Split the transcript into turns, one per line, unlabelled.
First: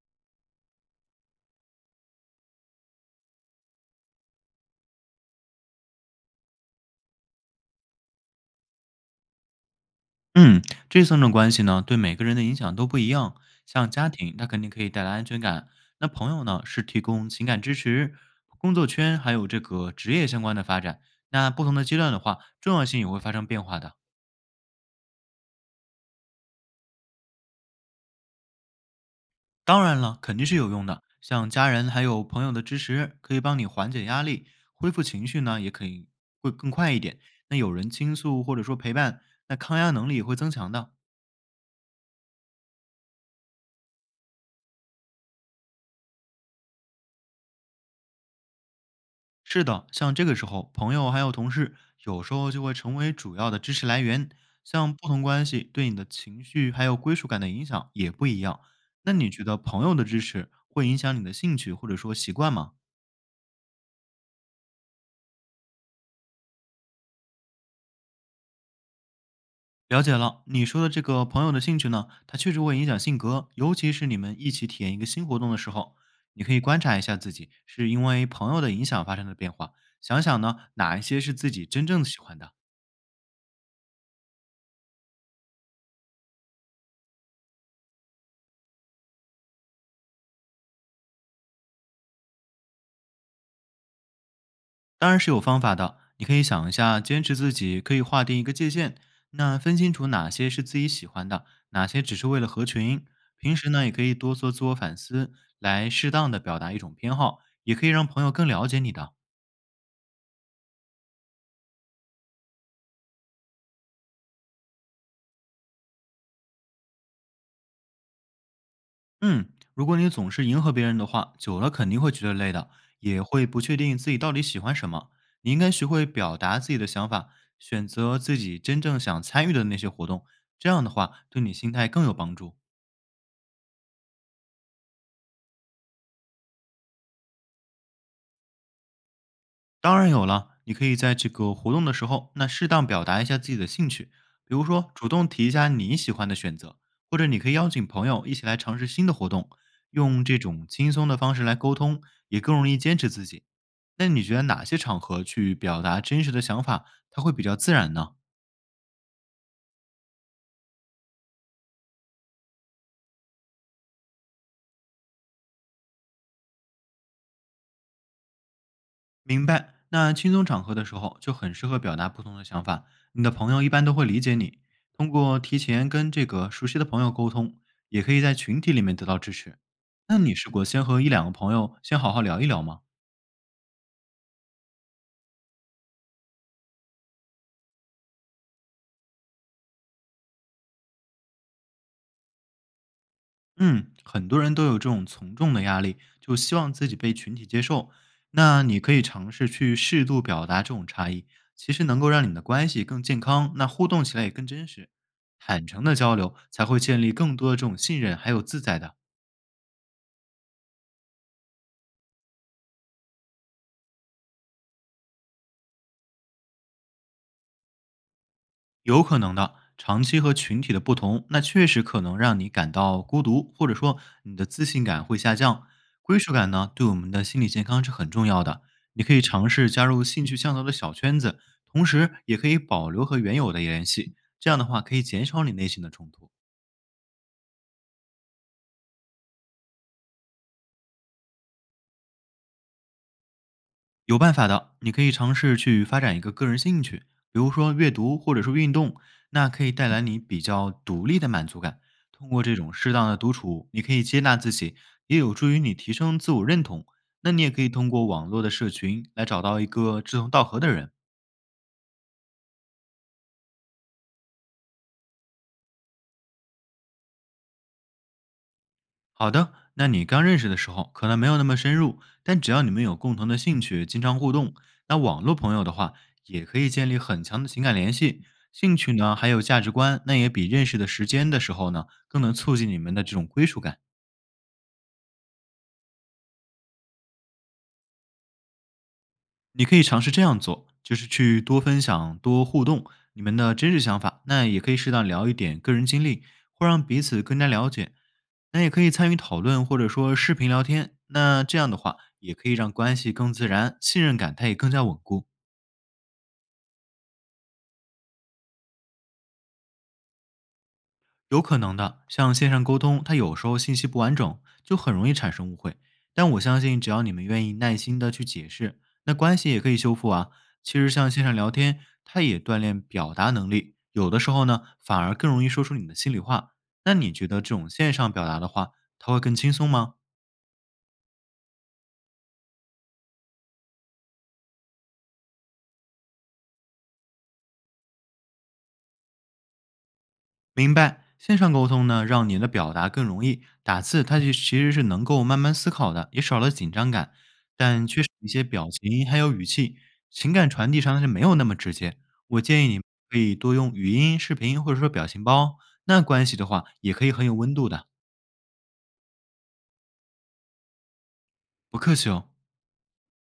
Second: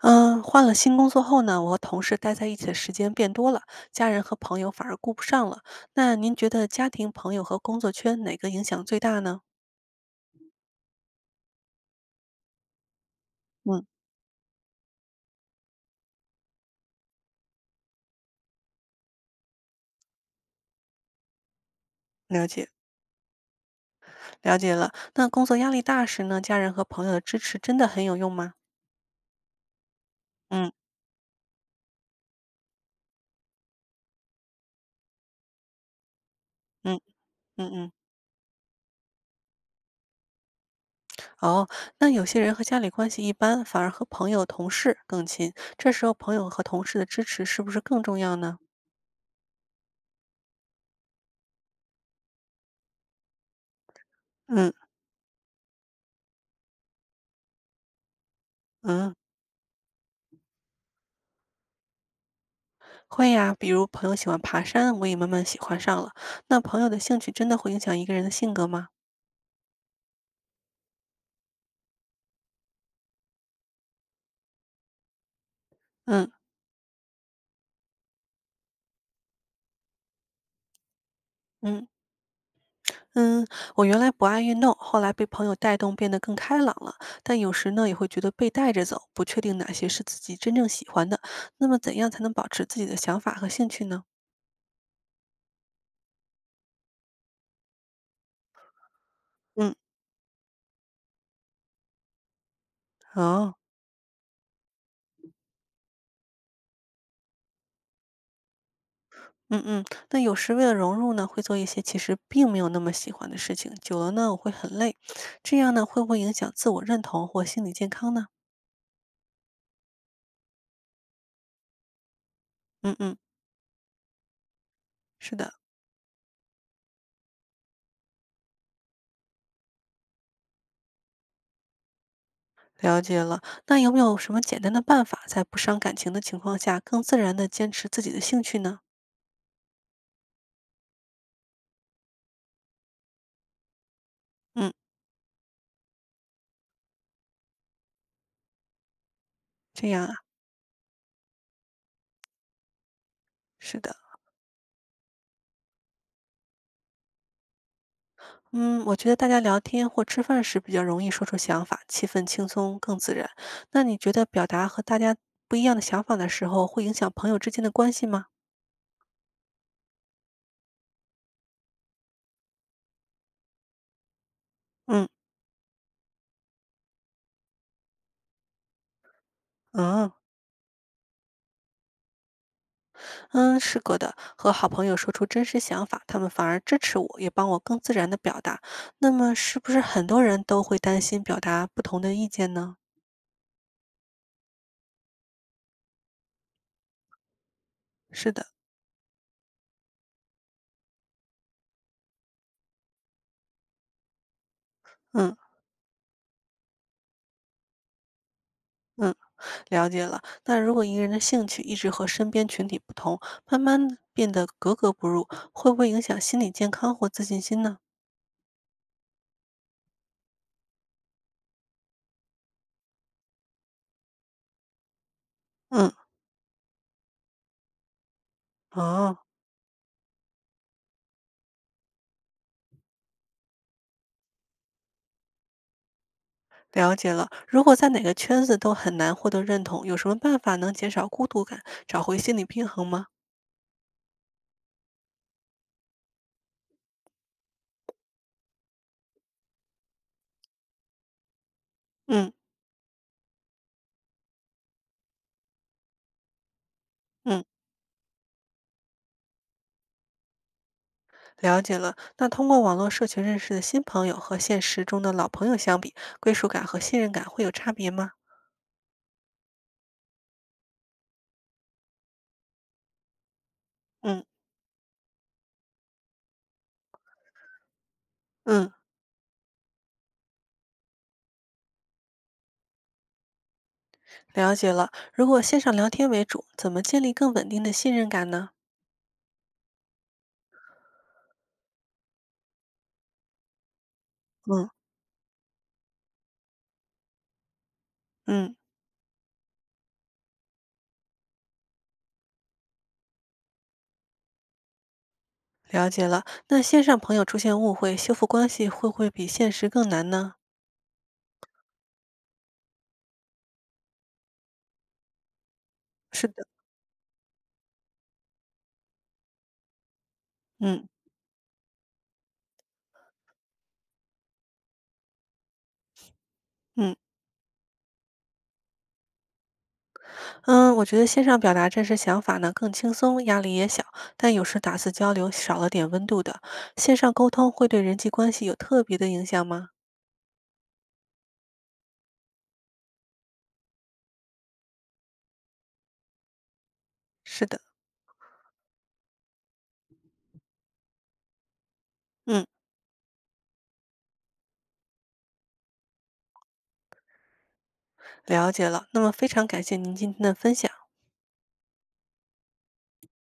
嗯，换了新工作后呢，我和同事待在一起的时间变多了，家人和朋友反而顾不上了。那您觉得家庭、朋友和工作圈哪个影响最大呢？
嗯，这三种关系呢，对每个人的影响都不一样。
嗯，
像家庭，它肯定可以带来安全感；那朋友呢，是提供情感支持；工作圈还有这个职业相关的发展。那不同的阶段的话，
了解，
重要性也会发生变化的。
了解了。那工作压力大时呢，家人和朋友的支持真的很有用吗？
当然了，肯定是有
嗯
用的。像家人还有朋友的支持，可以帮你缓解压力，恢复情绪呢，也可以会更快一
嗯
点。那有
嗯
人
嗯。
倾诉或者说陪伴，那抗压能力也会增强的。
哦，那有些人和家里关系一般，反而和朋友、同事更亲，这时候朋友和同事的支持是不是更重要呢？
是的，像这个时候，朋友还有同事有时候就会成为主要的支持来源。
嗯
像不同关系对你的情绪还有归属感的影响也不一样。
嗯。
那你觉得朋友的支持会影响你的兴趣或者说习惯吗？
会呀，比如朋友喜欢爬山，我也慢慢喜欢上了。那朋友的兴趣真的会影响一个人的性格吗？
了解了，你说的这个朋友的兴趣呢，它确实会影响性格，尤其是你们一起体验一个新活动的时候，
嗯
你可以观察一下自己是因为朋友的影响发生的变化，想想呢哪一些是自己
嗯
真正喜欢的。
嗯，我原来不爱运动，后来被朋友带动变得更开朗了。但有时呢，也会觉得被带着走，不确定哪些是自己真正喜欢的。那么，怎样才能保持自己的想法和兴趣呢？
当然是有方法的，你可以想一下，坚持自己可以划定一个界限，那
嗯
分清楚哪些是自己喜欢的，哪些只是为了合群。平
哦。
时呢，也可以多做自我反思，来适当的表达一种偏好，也可以让朋友更了解你的。
嗯嗯，那有时为了融入呢，会做一些其实并没有那么喜欢的事情，久了呢，我会很累，这样呢，会不会影响自我认同或心理健康呢？
嗯，如果你总是迎合别人的话，久了肯定会觉得累的，
嗯嗯，
也会不确定自己到底喜欢什么。
是的，
你应该学会表达自己的想法，选择自己真正想参与的那些活动，这样的话对你心态更有帮助。
了解了，那有没有什么简单的办法，在不伤感情的情况下，更自然地坚持自己的兴趣呢？
当然有了，你可以在这个活动的时候，那适当表达一下自己的兴趣，比如
嗯，
说主动提一下你喜欢的选择，或者你可以邀请朋友一起来尝试新的活动，
这样啊，
用这种轻松的方式来沟通，也更容易坚持自己。
是的，
那你觉得哪些场合去表达真实的想法，它会比较自然呢？
嗯，我觉得大家聊天或吃饭时比较容易说出想法，气氛轻松，更自然。那你觉得表达和大家不一样的想法的时候，会影响朋友之间的关系吗？
明白。那轻松场合的时候，就很适合表达不同的想法，你的朋友一般都会理解你。
嗯。
通过提前跟这个熟悉的朋友沟通，也可以在群体里面得到支持。
嗯
那你试过先和一两个朋友先好好聊一聊吗？
嗯，是个的。和好朋友说出真实想法，他们反而支持我，也帮我更自然地表达。那么，是不是很多人都会担心表达不同的意见呢？
嗯，很多人都有这种从众的压力，就希望自己被群体接受。
是的，
那你可以尝试去适度表达这种差异，其实能够让你的关系更健康，那互动起来也更真实。
嗯。
坦诚的交流才会建立更多的这种信任，还有自在的。
嗯，了解了。那如果一个人的兴趣一直和身边群体不同，慢慢地变得格格不入，会不会影响心理健康或自信心呢？
有可能的，长期和群体的不同，那确实可能让你感到孤独，或者说你的自信感会下降。
嗯，
归属感呢，对我们的心理健康是很重要的。你可
哦，
以尝试加入兴趣相投的小圈子，同时也可以保留和原有的联系，这样的话可以减少你内心的冲突。
了解了。如果在哪个圈子都很难获得认同，有什么办法能减少孤独感，找回心理平衡吗？
有办法的，你可以尝试去发展一个个人兴趣，比如说阅读或者是运动，那可以带来你比较独立的满足感。通
嗯
过这种适当的独处，你可以接纳自己，也有助于你提升自我认同。那你
嗯，
也可以通过网络的社群来找到一个志同道合的人。
了解了。那通过网络社群认识的新朋友和现实中的老朋友相比，归属感和信任感会有差别吗？
好的，那你刚认识的时候可能没有那么深入，但只要你们有共同的兴趣，经常
嗯
互动，那网络朋友的话也可以建立很强的情感联系。
嗯，
兴趣呢，还有价值观，那也比认识的时间的时候呢，更能促进你们的这种归属感。
了解了。如果线上聊天为主，怎么建立更稳定的信任感呢？
你可以尝试这样做，就是去多分享、多互动你们的真实想法，那也
嗯
可以适当聊一点个人经历，会让彼此更加了解，
嗯，
那也可以参与讨论，或者说视频聊天。那这样的话，也可以让关系更自然，信任感它也更加稳固。
了解了。那线上朋友出现误会，修复关系会不会比现实更难呢？
有可能的，像线上沟通，它有时候信息不完整，就很容易产生误会。
是
但我
的，
相信，只要你们愿意耐心的去解释，那关系也可以修复啊。其
嗯
实像线上聊天，它也锻炼表达能力，有的时候呢，反而更容易说出你的心里话。
嗯
那你觉得这种线上表达的话，它会更轻松吗？
嗯，我觉得线上表达真实想法呢更轻松，压力也小，但有时打字交流少了点温度的。线上沟通会对人际关系有特别的影响吗？
明白，线上沟通呢，让你的表达更容易，打字它就其实是能够慢慢思考的，也少了紧张感，
是的，
但缺少一些表情还有语气，情感传递上是没有那么直接。我
嗯，
建议你可以多用语音、视频或者说表情包，那关系的话也可以很有温度的。
了解了。那么非常感谢您今天的分享。
不客气哦。